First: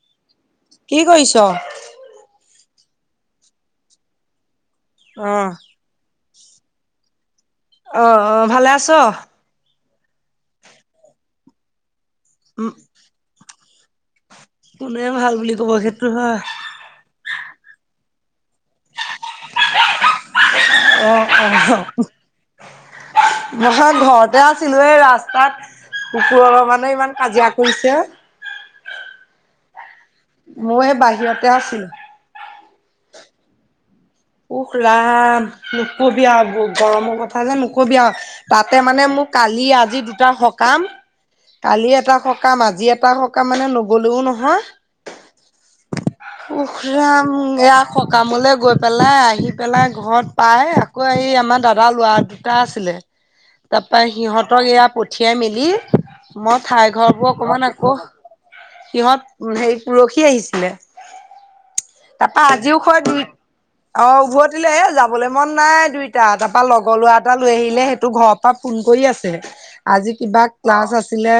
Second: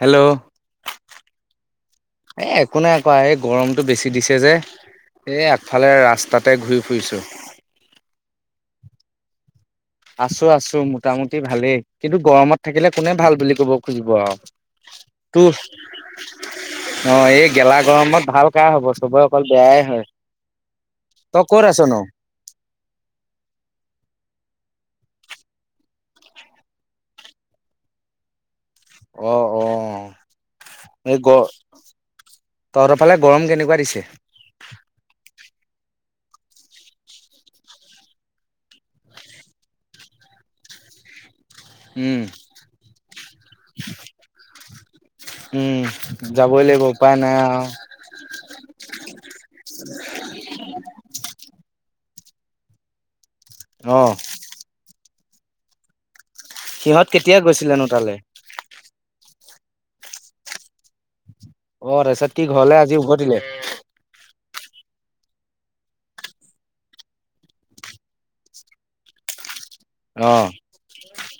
Hello কি কৰিছ'? এ একো নাই কৰা, এই গৰমটো বেছি দিছে যে অ'। এই অ', ইফালে ৰাস্তাতে ঘূৰি ফুৰিছোঁ। অ', অ', ভালে আছ? আছো আছো মোটামুটি ভালেই কিন্তু গৰমত উম, থাকিলে কোনে ভাল বুলি ক'ব খুজিব আৰু। কোনে ভাল তো বুলি কব সেইটো হয়। অ', এই গেলা গৰমত ভাল কাৰ হ'ব চবৰে অকল বেয়াই হয়। তই অ', ক'ত আছনো অ', [inaudible] নহয় ঘৰতে আছিলোঁ এই ৰাস্তাত কুকুৰৰ মানে ইমান কাজিয়া কৰিছে আৰু। অ', অ', মই সেই এই গ বাহিৰতে আছিলোঁ। তহঁতৰ ফালে গৰম কেনেকুৱা দিছে? উফ ৰাম নকবি আৰু ব গৰমৰ কথা যে নকবি আৰু। তাতে মানে মোক কালি আজি দুটা সকাম কালি এটা উম সকাম আজি এটা সকাম মানে নগলেও নহয়। উম যাবই উখ লাগিব উপায় ৰাম নাই আৰু এয়া সকামলে গৈ পেলাই আহি পেলাই ঘৰত পাই আকৌ আহি আমাৰ দাদাৰ লৰা দুটা আছিলে অ তাৰপা সিহঁতক এয়া পঠিয়াই মেলি মই ঠাই সিহঁত ঘৰ বোৰ কেতিয়া অকমান গৈছিলেনো আকৌ তালে সিহঁত হেৰি পৰহি আহিছিলে, অ তাৰপিছত কি তাৰপা ঘৰলে আজিও আজি হৈ দুই উভতিলে অ', উভতিলে যাবলৈ মন নাই দুইটা, তাৰপা লগৰ লৰা এটা লৈ আহিলে সেইটো ঘৰ পৰা ফোন কৰি আছে। আজি অ কিবা ক্লাছ আছিলে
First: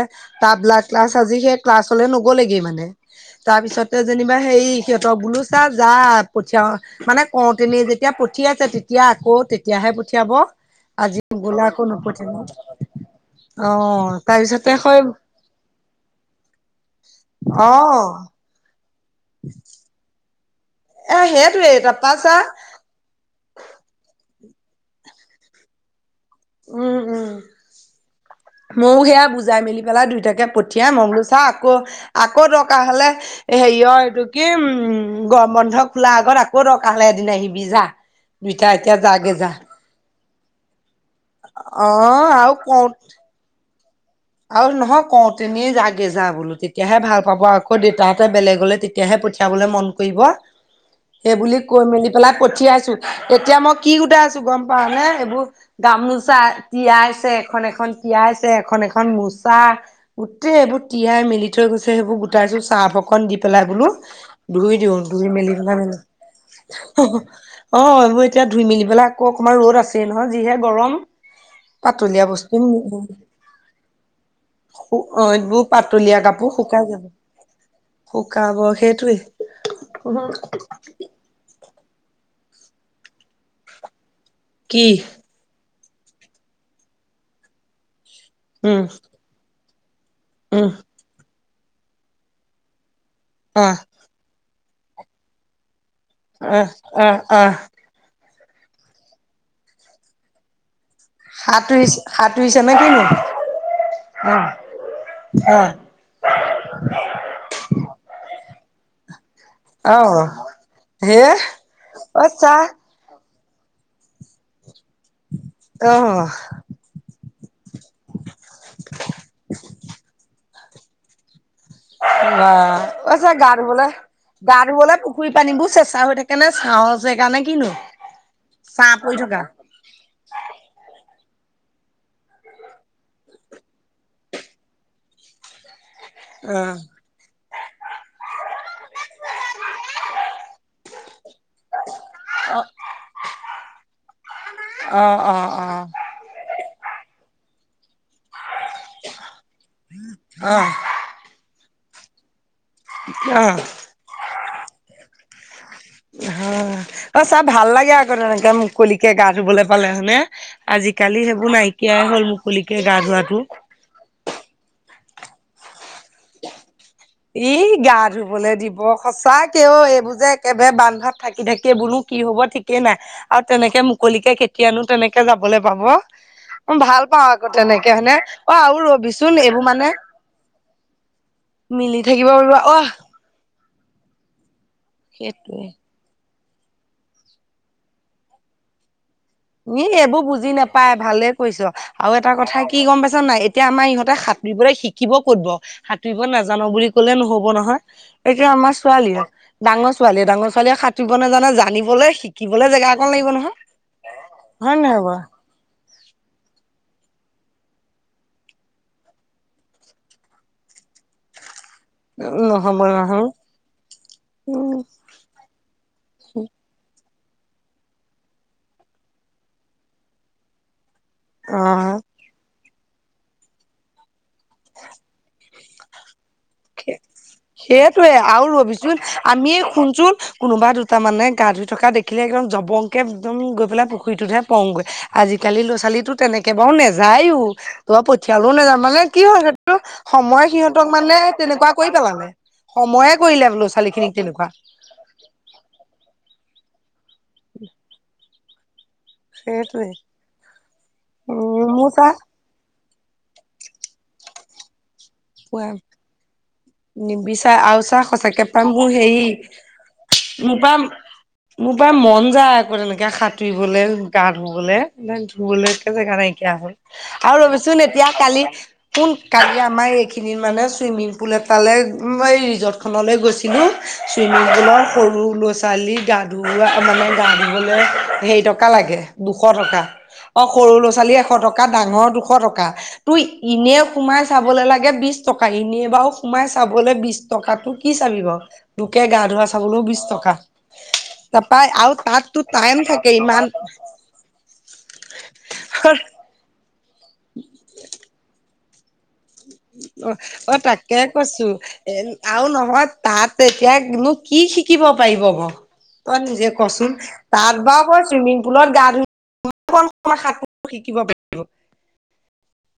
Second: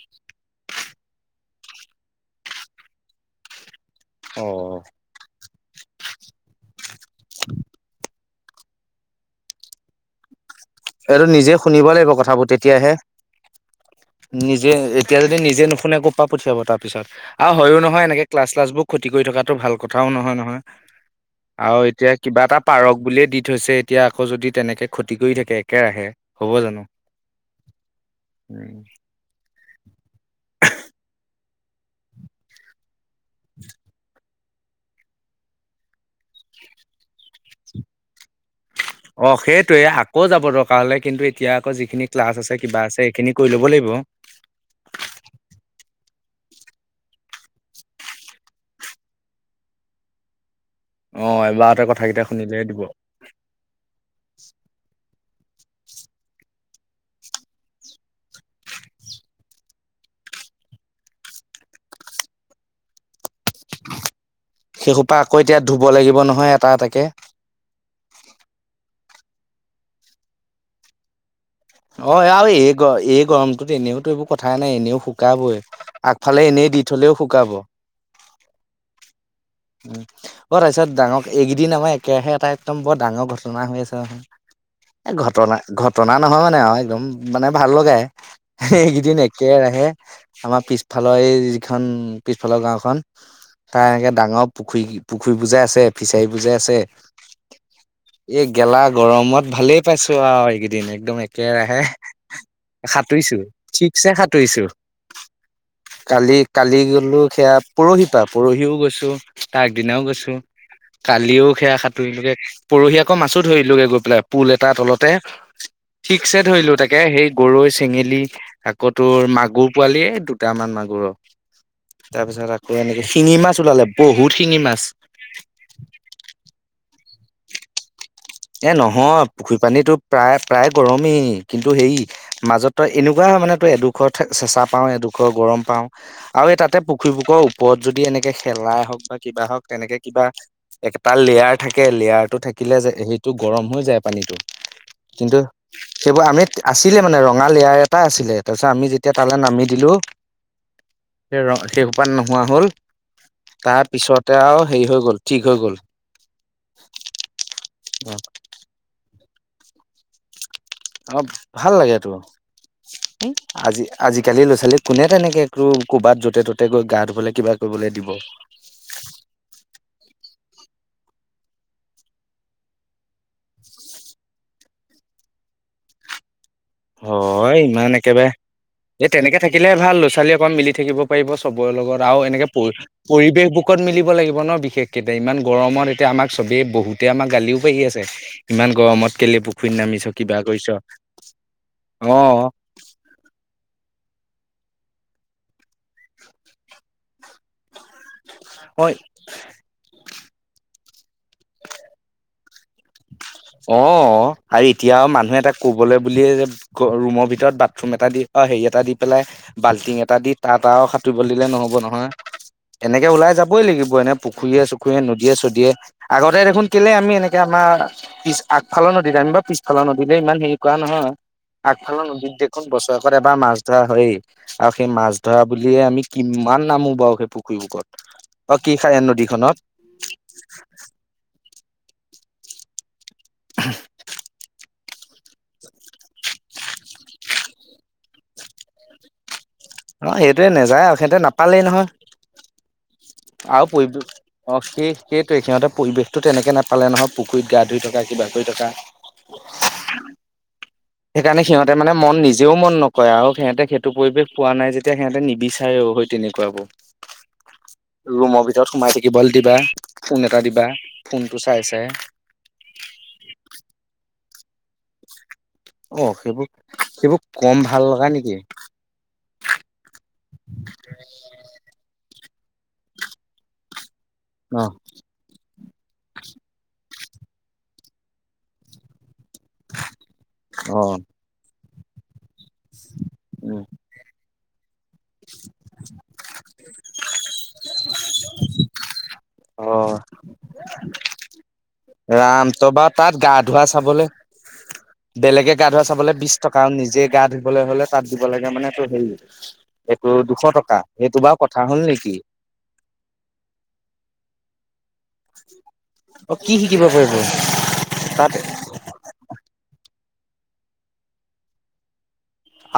তাবলা ক্লাছ আজি সেই ক্লাছলৈ নগলেগে মানে। তাৰ পিছতে যেনিবা অ হেৰি সিহঁতৰ বোলো চা যা পঠিয়াও মানে কওঁতে নি যেতিয়া পঠিয়াইছে তেতিয়া আকৌ তেতিয়াহে পঠিয়াব আজি এইটো নিজে নগ'লে আকৌ শুনিব লাগিব নপঠিয়াব কথাবোৰ তেতিয়াহে অ', নিজে তাৰপিছতে হয় এতিয়া যদি নিজে নুশুনে কপা পঠিয়াব তাৰ পিছত, আৰু অ হয়ো নহয় এনেকে ক্লাছ চ্লাছ বোৰ ক্ষতি কৰি থকাটো ভাল কথাও নহয় নহয়, এ সেইটোৱে আৰু তাৰপা এতিয়া চা কিবা এটা পাৰক বুলিয়ে দি থৈছে, এতিয়া আকৌ যদি তেনেকে ক্ষতি কৰি থাকে একেৰাহে হ'ব জানো উম, উম, উম, ময়ো সেয়া বুজাই মেলি পেলাই দুইটাকে পঠিয়াই, মই বোলো ছা আকৌ আকৌ দৰকাৰ হলে হেৰিয়ৰ এইটো কি উম, গৰম বন্ধ খোলা আগত আকৌ দৰকাৰ হলে এদিনা আহিবি জা দুইটা এতিয়া য অ', সেইটোয়ে আকৌ যাব দৰকাৰ হলে, কিন্তু এতিয়া আকৌ অ যিখিনি ক্লাছ আৰু আছে কিবা কওঁ আছে সেইখিনি কৰি ল'ব লাগিব। আৰু নহয় কওঁ তেনি যাগে যা বোলো তেতিয়াহে ভাল পাব আকৌ দেউতাহঁতে বেলেগলে তেতিয়াহে পঠিয়াবলৈ মন কৰিব [inaudible] সেই বুলি এবাৰতে কৈ মেলি কথাকেইটা পেলাই শুনিলে দিব পঠিয়াইছো, এতিয়া মই কি গোটাই আছোঁ গম পাৱ নে এইবোৰ গামোচা তিয়াইছে এখন, এখন তিয়াইছে এখন এখন মোচা। গোটেই এইবোৰ তিয়াই মেলি থৈ গৈছে সেইবোৰ গোটাইছোঁ ছাৰ্ফ অকণ দি পেলাই বুলু। ধুই দিওঁ সেইসোপা ধুই আকৌ মেলি এতিয়া ধুব পেলাই। লাগিব নহয় এটা এটাকে [unintelligible] অ এইবোৰ এতিয়া ধুই মেলি পেলাই আকৌ অকমান ৰ'দ আছেই নহয় যিহে গৰম। অ পাতলীয়া আৰু বস্তু এই, এই গৰমটোত এনেইতো এইবোৰ। কথাই নাই এনেও অ শুকাৱই এইবোৰ পাতলীয়া আগফালে এনেই দি থলেও শুকাৱ। শুকাৱ সেইটোৱে। উম [unintelligible] তাৰপিছত ডাঙৰ এইকেইদিন আমাৰ একেৰাহে এটা একদম বৰ ডাঙৰ ঘটনা হৈ আছে নহয়। কি। ঘটনা, ঘটনা নহয় মানে আৰু একদম মানে ভাল লগাই। উম এইকেইদিন একেৰাহে আমাৰ উম পিছফালৰ এই যিখন পিছফালৰ গাওঁ খন। আহ তাৰ এনেকে ডাঙৰ পুখুৰী পুখুৰী বোৰযে আছে। ফিচাৰি বোৰযে আহ আছে। আহ আহ এই গেলা গৰমত ভালেই পাইছোঁ আৰু এইকেইদিন। একদম একেৰাহে সাঁতুৰিছে সাঁতুৰিছে নে কিনো? সাঁতুৰিছো ঠিকছে সাঁতুৰিছো। কালি-কালি গ'লো সেয়া পৰহি পৰা পৰহিও গৈছোঁ। তাৰ আগদিনাও অ', গৈছোঁ হে কালিও সেয়া সাঁতুৰিলোগে অচ্ছা পৰহিও আক আকৌ মাছো ধৰিলোগে গৈ পেলাই পুল এটাৰ তলতে অ', ঠিকছে ধৰিলোঁ তাক তাকে সেই গৰৈ, চেঙেলী আকৌ তোৰ মাগুৰ পোৱালি এ দুটামান মাগুৰৰ। বা অই তই গা মাছ ওলালে ধুৱলে। বহুত গা শিঙি মাছ ধুৱলৈ পুখুৰীৰ পানীবোৰ চেঁচা হৈ থাকে নে চাওঁ জেগানে কিনো। এ, ছাঁ পৰি নহয় থকা পুখুৰী পানী তোৰ প্ৰায়-প্ৰায় গৰমেই কিন্তু হেৰি। মাজত তই এনেকুৱা হয় মানে তই এডোখৰ চেঁচা পাওঁ, এডোখৰ গৰম পাওঁ আৰু এই অ', তাতে পুখু পুখুৰী [unintelligible] ওপৰত যদি এনেকে শেলাই হওঁক বা কিবা হওঁক, তেনেকে কিবা এক তাৰ লেয়াৰ থাকে লেয়াৰটো থাকিলে যে সেইটো গৰম হৈ যায় পানীটো অ', কিন্তু। অ', অ', সেইবোৰ আমিত আছিলে মানে ৰঙা লেয়াৰ এটা আছিলে। তাৰপিছত আমি যেতিয়া তালৈ নামি দিলোঁ অ', সেই ৰ সেই সোপা নোহোৱা হ'ল। [unintelligible] তাৰপিছতে আৰু হেৰি হৈ গ'ল, ঠিক হৈ গ'ল। হা অই চা ভাল লাগে আকৌ তেনেকে মুকলিকে গা ধুৱলৈ পালে হয়নে। আজিকালি অ সেইবোৰ ভাল লাগে নাইকিয়াই তো হ'ল মুকলিকে গা ধোৱাটো। আজি আজিকালি ল'ৰা-ছোৱালী কোনে তেনেকৈ একো ক'বাত য'তে ত'তে গৈ। গা ধুবলৈ কিবা ই', কৰিবলৈ গা দিব ধুৱলে দিব। সঁচাকে অ এইবোৰ যে একেবাৰে বান্ধত থাকি-থাকি বুলো কি হ'ব ঠিকে নাই। আৰু তেনেকে মুকলিকে কেতিয়ানো তেনেকে যাবলৈ পাব। ভাল পাওঁ আকৌ হয়, তেনেকে ইমান হয়নে একেবাৰে অ আৰু এই ৰবিচোন তেনেকে এইবোৰ থাকিলেহে মানে ভাল ল'ৰা-ছোৱালী অকণ মিলি থাকিব পাৰিব। চবৰে মিলি লগত আৰু থাকিব এনেকে পাৰিব অহ পৰি-পৰিবেশ বুকত মিলিব লাগিব নহ বিশেষকেইটা ইমান সেইটোৱে গৰমত। ‌ আমাক চবেই বহুতে আমাৰ গালিও পাৰি আছে ইমান গৰমত কেলে পুখ ই', এইবোৰ বুজি নাপাই ভালে কৈছোঁ, আৰু অ এটা কথা কি গ'ম পাইছোঁ নে নাই এতিয়া আমাৰ ইহঁতে সাত ৰিবলৈ শিকিব ক'ত বাৰু সাঁতুৰিব নাজানো বুলি ক'লে নহ'ব নহয়। একে আমাৰ অ ছোৱালীয়ে। ডাঙৰ ছোৱালীয়ে, ডাঙৰ ছোৱালীয়ে সাঁতুৰিব নেজানে জানিবলৈ শিকিবলৈ জেগা অকণ লাগিব নহয়। অ', আৰু হয় নে নহয় এতিয়াও বাৰু মানুহ এটা। ক'বলৈ বুলিয়ে যে ৰুমৰ ভিতৰত বাথৰুম এটা দি অ, হেৰি এটা দি পেলাই। বাল্টিং এটা দি তাত আৰু সাঁতুৰিবলৈ দিলে নহ'ব নহ। [unintelligible] নহ'ব এনেকে নহয় ওলাই যাবই লাগিব এনে উম পুখুৰীয়ে-চুখুৰীয়ে, নদীয়ে-চদিয়ে। আগতে দেখোন কেলে আমি এনেকে আমাৰ। পিছ আগফালৰ নদীত আমি বা পিছফালৰ নদীলৈ ইমান হেৰি কৰা নহয়, অ'। আগফালৰ নদীত দেখ এখন বছৰেকত এবাৰ মাছ ধৰা হয়েই। আৰু সেই মাছ ধৰা বুলিয়ে, আমি কিমান নামো বাৰু সেই পুখুৰী বুকত। অ', কি খাই নদীখনত খুচুৰ কোনোবা দুটা মানে গা ধুই থকা দেখিলে, একদম জবংকে একদম গৈ পেলাই পুখুৰীটোতহে পংগৈ আজিকালি ল'ৰা-ছোৱালীটো তেনেকে বাৰও নেযায়ও, তো, পঠিয়ালেও নাযা মানে কি হয় সহ অ সময় সেইটোৱে নেযায় সিহঁতক আৰু মানে সিহঁতে নাপালেই তেনেকুৱা নহয়। কৰি পেলালে সময়ে কৰিলে বোলো ছোৱালীখিনিক তেনেকুৱা। সেইোৱে সিহঁতে পৰিৱেশতো তেনেকে নাপালে নহয়। পুখুৰীত গা ধুই থকা কিবা কৰি থকা। সেইটোৱে সেইকাৰণে উম সিহঁতে মোৰ মানে চা মন নিজ নিেও মন নকৰে, আৰু সিহঁতে সেইটো পৰিৱেশ পোৱা নাই যেতিয়া সিহঁতে নিবিচাৰেও সেই তেনেকুৱাবোৰ নিবিচাৰে আৰু চা ৰুমৰ সচাকে ভিতৰত পৰাাৰ সোমাই মোৰ হেৰি থাকিবলৈ দিবা ফোন এটা মোৰ দিবা। পৰা ফোনটো চাই মোৰ চাই পৰায় মন যায় আকৌ তেনেকে সাঁতুৰিবলে, গা ধুবলে ধবলৈকে অ জেগা সেইবোৰ নাইকিয়া হল। সেইবোৰ ‌ আৰু কম ভাল ৰবচোন লগা এতিয়া নেকি কালি কোন কালি আমাৰ এইখিনিত মানে ছুইমিং পুল এটালৈ এই ৰিজৰ্টখনলৈ গৈছিলোঁ চুইমিং ন পুলৰ সৰু ল ছোৱালী গা ধু মানে গা ধুবলৈ হেৰি টকা লাগে দুশ টকা অ সৰু ল'ৰা ছোৱালী এশ টকা ডাঙৰ দুশ টকা ত উম। এনে সোমাই চাবলৈ লাগে বিশ টকা এনেই বাৰু সোমাই চাবলৈ বিশ টকাাতটো কি চাবি বাৰ লোকে গা ধোৱা চাবলৈও বিশ টকা তাৰপা আৰু তাততো ৰামটো টাইম বাৰু থাকে তাত গা ইমান ধোৱা চাবলৈ বেলেগে গা ধোৱা চাবলৈ বিশ টকা আৰু নিজে গা ধুবলৈ হলে তাত দিব লাগে মানে এইটো হেৰি এইটো দুশ টকা সেইটো বাৰু কথা হ'ল নেকি আৰুও নহয় তাত এতিয়া কিন্তু কি শিকিব পাৰিব বাৰ তই অ নিজে কি শিকিব কচোন পাৰিব তাত বাৰু কই তাত চুইমিং পুলত গা ধু শাক শিকিব পাৰিব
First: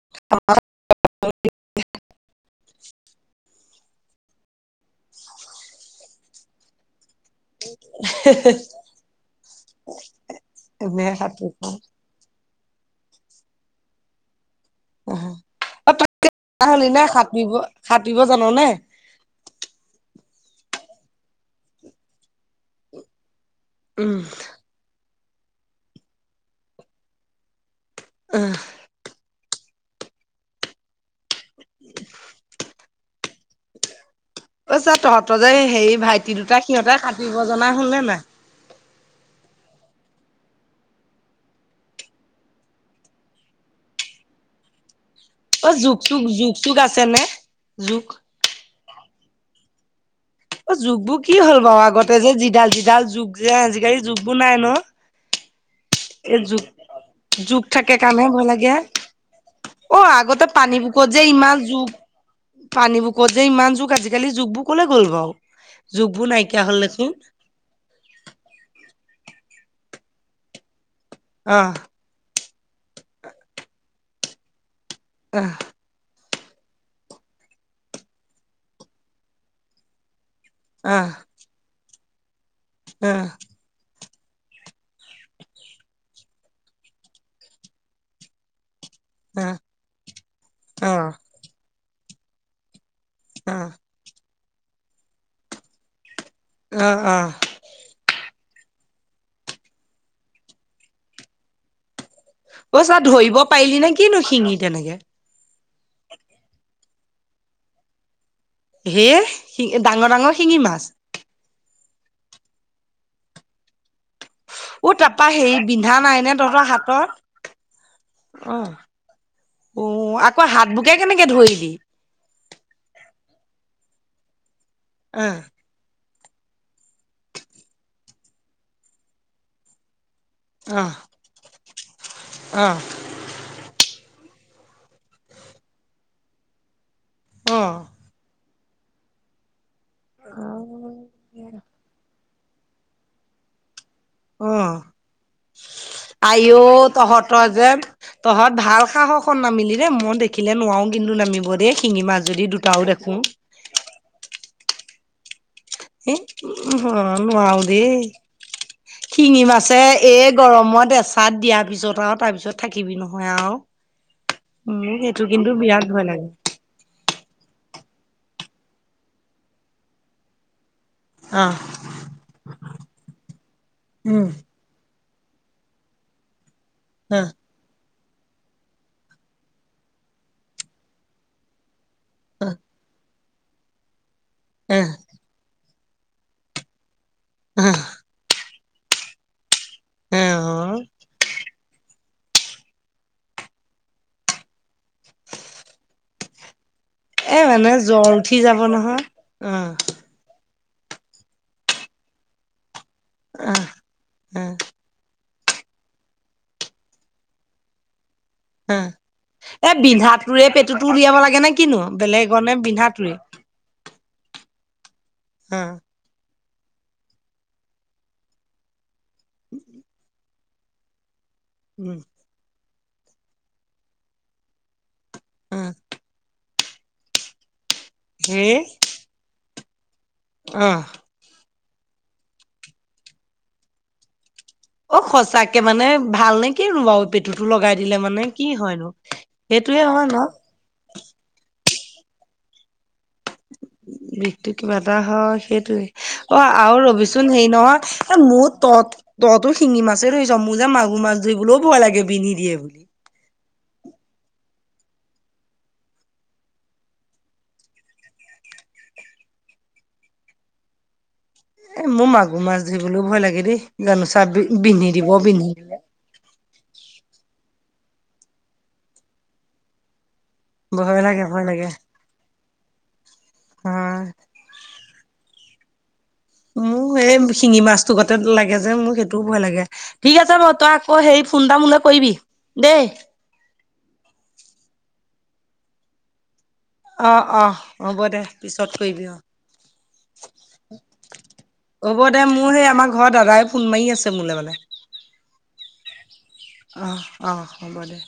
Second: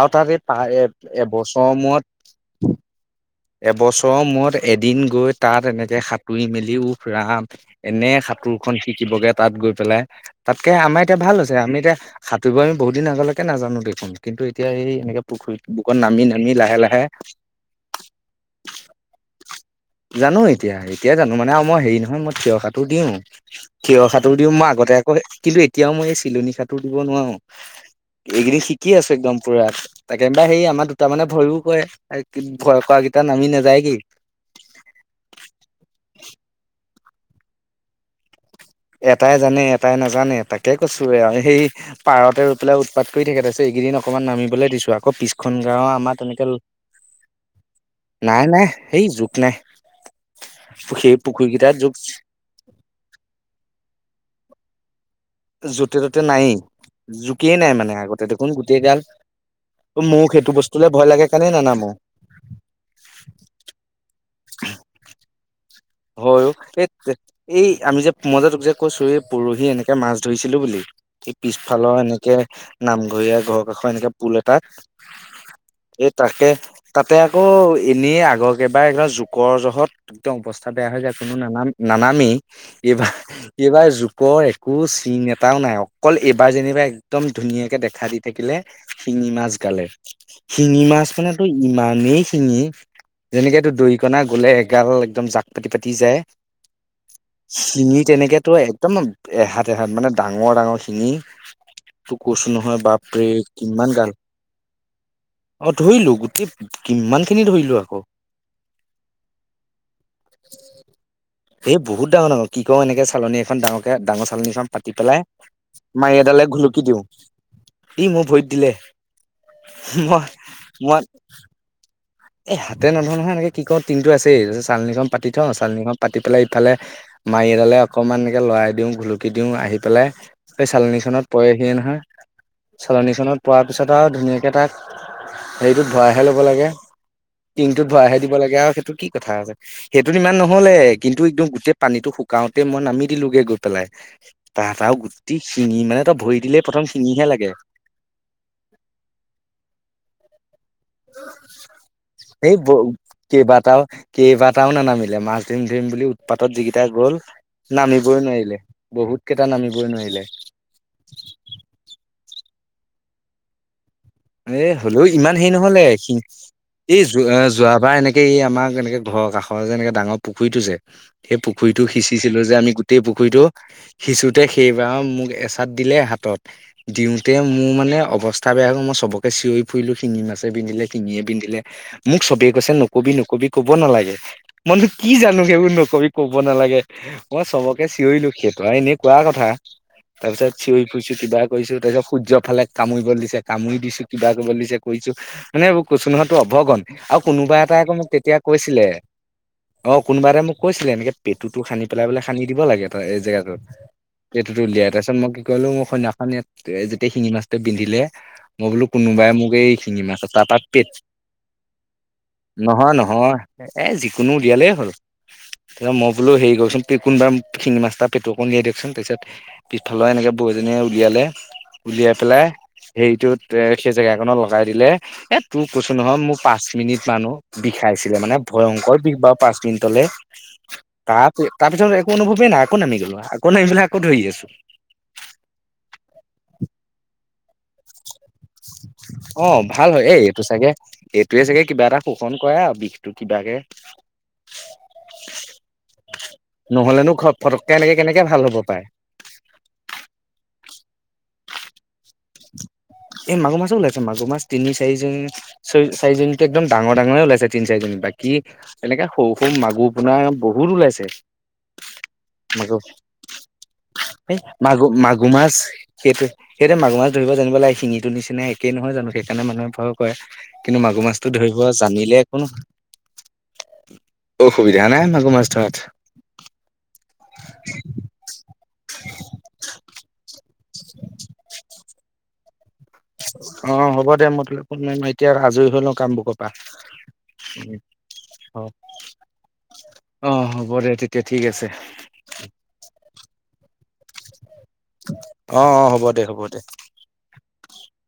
আৰু তাৰে এই প এ এবছৰ মূৰত [inaudible] এবছৰৰ মূৰত এদিন গৈ তাত এনেকৈ সাঁতুৰি মেলি উফৰাম এনেই সাঁতোৰখন শিকিবগে তাত গৈ পেলাই তাতকে আমাৰ এনে এতিয়া ভাল হৈছে আমি সাঁতুৰিব এতিয়া সাঁুব আি বহুত দিন আগলৈকে নাজানো দেখোন কিন্তু এতিয়া এই এনেকে পুখুৰী বুকত নামি নামি লাহে লাহে খাটিব জাননেে জানো এতিয়া এতিয়াই জানো মানে আৰু মই হেৰি নহয় মই থঠিয় খো দিওঁ থিয় উম খটোো দিও মই আগতে কিন্তু এতিয়াও মই এই চিলনী সতোৰ দিব নোৱাৰো এইকিনি কি আছো একদম পুৰা তাকেনবা হেৰি আমাৰ দুটা মানে ভয়ও কৰে ভয় কৰা কটা নমি না যায়গি পছা তহঁতৰ যে হেৰি ভাইটি দুটা সিহঁতে কাটিব জনা শুনেে নাই এটাই জানে এটাই নাজানে তাকে কৈছো আৰু সেই পাৰতে ৰই পেলাই উৎপাত কৰি থাকে ত আ এইকেইদিন অকমান নামিবলৈ দিছো আকৌিছ অ জুোক চোক জোক চুোক আছে নে জুোক নাই নাই সেই যখ নাই অ যুগ সেই বোৰ কি হ'ল পুখুৰীকেইটাত বাৰু জোক আগতে যে যিডাল যিডাল যুগ যে আজিকালি যুগ বোৰ নাই ন য'তে ত'তে এ জ নায়েই জোকেই জুোক নাই মানে থাকে আগতে কামহে ভয় দেখোন লাগে গোটেই গাল অ মোৰ আগতে সেইটো পানী বস্তুলে ভয় বুকত যে লাগে কাৰণে ইমান নানামো জুগ পানী বুকত যে ইমান জুখ আজিকালি জুগবোৰ কলে গ'ল বাৰু জুোগবোৰ হয় অ', নাইকিয়া হ'ল এই দেখোন এই আমি যে মজাতোক যে কৈছো এই পৰহি এনেকে মাছ ধৰিছিলো বুলি সেই আহ পিছফালৰ এনেকে নামঘৰীয়া ঘৰৰ কাষৰ এনেকে পুল এটাত উ এই তাকে তাতে আকৌ এনেই আগৰকেবাৰ একদম জোকৰ জহত একদম অৱস্থা বেয়া হৈ আহ যায় কোনো নানাম নানামেই এইবাৰ আহ এইবাৰ জুপৰ একো চিন এটাও নাই অকল এইবাৰ যেনিবা একদম ধুনীয়াকে দেখা দি থাকিলে শিঙি মাছ আহ গালে শিঙি মাছ আহ মানে তো ইমানেই শিঙি আহ যেনেকটো দৰিকনাা গলে এগাল একদম জাক পাতি পাতি যায় অ অ শিঙি তেনেকেতো একদম এহাত এহাত মানে ডাঙৰ ডাঙৰ শিঙি তোৰ কৈছো অ নহয় চা ধৰিব বাপৰেৰে পাৰিলি নে কিমান গাল কিনো শিঙি তেনেকে অ ধৰিলো গোটেই কিমান খিনি ধৰিলো আকৌ হে শিঙ ডাঙৰ ডাঙৰ শিঙি মাছ সেই বহুত ডাঙৰ ডঙৰ কি কওঁ এনেকে চালনী এখন ডাঙকে ডাঙৰ চালনীখন অ পাতি পেলাই তাৰপা হেৰি বিন্ধা মায়ী নাই নে এডালে তহঁতৰ ঘুলুকি দিওঁ হাতত ই মোক ভৰিত দিলে উ মই আকৌ হাত বোকে কেনেকে ধৰিলি এ হাতে নধ নহয় এনেকে কি ক তিন্তটো আছে চালননিখন পাতি আহ থওঁ চালনিখনম পাতি পেলাই ইফালে মাৰি এডালে অকণমান এনেকে লৰাই দিওঁ ঘুলুকি দিওঁ আহি পেলাই এই অহ চালনীখনত পৰেহিয়ে নহয় অহ চালনীখনত। পোৱাৰ পিছত আৰু ধুনীয়াকৈ তাক হেৰিটোত ভৰাইহে ল'ব লাগে টিংটোত ভৰাইহে দিব লাগে আৰু সেইটো কি কথা আছে সেইটোত ইমান নহ'লে কিন্তু একদম অহ গোটেই পানীটো শু গাওঁতে মই নামি দিলোগে গৈ পেলাই অহ তাত আৰু গোটেই শিঙি মানে তই ভৰি আইও দিলেই প্ৰথম শিঙিহে তহঁতৰ লাগে যে তহঁত ভাল সাহসত নামিলি দেই মই দেখিলে নোৱাৰোঁ। কিন্তু নামিব দেই শিঙি মাছ যদি এই দুটাও দেখো কেইবাটাও। কেইবাটাও নানামিলে মাছ। জিম জিম বুলি এ উৎপাতত যিকেইটা গ'ল অ', নোৱাৰো দেই নামিবই নোৱাৰিলে বহুত শিঙি কেইটা মাছে নামিবই নোৱাৰিলে। এই গৰমত এচাত দিয়াৰ পিছত আৰু তাৰপিছত থাকিবি নহয় আৰু। এ মোৰ হ'লেও সেইটো ইমান হেৰি কিন্তু নহ'লে বিৰাট ভয় এখিনি। লাগে এই যোৱা যোৱাবাৰ এনেকে এই আমাক এনেকে ঘৰৰ কাষৰ যে এনেকে ডাঙৰ পুখুৰীতটো যে। সেই অহ পুখুৰীতটো সিঁচিছিলো যে আমি গোটেই পুখুৰীতটো উম সিঁচোতে সেইবাৰ মোক এচাত দিলে হাতত অহ দিওঁতে মোৰ মানে অৱস্থা বেয়া হ'ল মই চবকে চিঞৰি ফুৰিলো শিঙি মাছে বিন্ধিলে শিঙিয়ে বিন্ধিলে মোক চবে অহ কৈছে নকবি নকবি। ক'ব নালাগে মইনো অহ কি জানো সেইবোৰ নকবি ক'ব নালাগে মই চবকে চিঞৰিলো সেটো আৰু এনে কোৱা কথা তাৰ অহ পিছত অহ চিঞৰি ফুৰিছো কিবা কৰিছো তাৰ পিছত সূৰ্য ফালে কামুৰিব দিছে কামুৰি দিছো। কিবা কৰিবলে দিছে কৰিছো মানে এইবোৰ কৈছো নহয় অবগন আৰু এ কোনোবা মানে এটাই আকৌ মোক জ্বৰ উঠি তেতিয়া যাব কৈছিলে নহয় অহ অ কোনোবা এটাই মোক কৈছিলে এনেকৈ পেটটো সানি পেলাই সানি দিব লাগে ত এই জেগাটো অহ অহ পেটু উলিয়াই তাৰপাছত মই কি ক'লো মই সেদিনাখনি যেতিয়া শিঙি মাছটো বিন্ধিলে মই অহ বোলো কোনোবাই মোক এ এই শিঙি মাছৰ বিন্ধাটোৰে তাৰপৰা পেটুটো পেটু উলিয়াব লাগে নে কিনো বেলেগৰ নে নহয় বিন্ধাটোৰে নহয় এ যিকোনো উলিয়ালেই হ'ল অ। ত মই বোলো হেৰি কৰছোন কোনবাৰ শিঙি মাছটা পেটু অকণ দিয়াই দিয়কচোন পিছত পিছফালৰ এনেকে বৌজনীয়ে উলিয়ালে উম উলিয়াই পেলাই হেৰিটোত সেই জেগা কণত লগাই দিলে এ অ তোৰ কৈছোঁ নহয় মোৰ পাঁচ মিনিট মান অ বিষাইছিলে মানে হে ভয়ংকৰ বিষ বাৰ পাঁচ মিনিটলৈ অ। তাৰ তাৰ পিছত একো অনুভৱেই নাই আকৌ নামি গ'লো আকৌ নামি পেলাই আকৌ ধৰি আছোঁ। অ সঁচাকে মানে ভাল নে কিনো বাৰু পেটুতটো লগাই দিলে মানে কি হয়নো অ সেইটোয়ে ভাল হয় ন এই এইটো চাগে এইটোৱে চাগে কিবা এটা শোষণ কৰে আৰু বিষটো কিবাকে বিষটো কিবা এটা হয় সেইটোয়ে অ', আৰু নহলেনো ঘ ৰবিচোন হেৰি ফটককে নহয়, এনেকে এই কেনেকে ভাল মোৰ হ'ব পাৰে ত' তইতো শিঙি মাছেই ধৰিছ, মোৰ যে মাগুৰ মাছ ধৰিবলেও ভয় লাগে বিন্ধি দিয়ে বুলি। এই মাগুৰ মাছো ওলাইছে, মাগুৰ মাছ তিনি চাৰিজনী চ চাৰিজনী একদম ডাঙৰ ডাঙৰে ওলাইছে তিনি চাৰিজনী বাকী এনেকে সৰু সৰু মাগুৰ পোনাৰ বহুত ওলাইছে। এ মোৰ মাগুৰ মাছ ধৰিবলেও ভয় লাগে দেই জানোচা বিন্ধি দিব বিন্ধি সেইটোৱে সেইটোৱে মাগুৰ মাছ ধৰিব জানিব লাগে শিঙিটোৰ নিচিনা একেই নহয় জানো সেইকাৰণে মানুহে ভয় কৰে কিন্তু ভয় মাগুৰ লাগে মাছটো ভয় ধৰিব লাগে জানিলে একো নহয়। হয় অসুবিধা নাই মাগুৰ মাছ ধৰাত। মোৰ এই শিঙি মাছটো গতে লাগে যে মোৰ সেইটোও ভয় লাগে। ঠিক আছে বাৰু তই আকৌ হেৰি ফোন এটা মোলৈ কৰিবি দেই। অ', হ'ব দে মই তোলে ফোন মাৰিম, এতিয়া আজৰি হৈ লওঁ কামবোৰ বাহ অ', অ', হ'ব দে পিছত কৰিবি আৰু। অ', হ'ব দে তেতিয়া ঠিক আছে। হ'ব দে মোৰ সেই আমাৰ ঘৰৰ দাদাই ফোন মাৰি আছে মোলৈ মানে। অ', অ', হ'ব দে হ'ব। দে। অ', অ', হ'ব দে।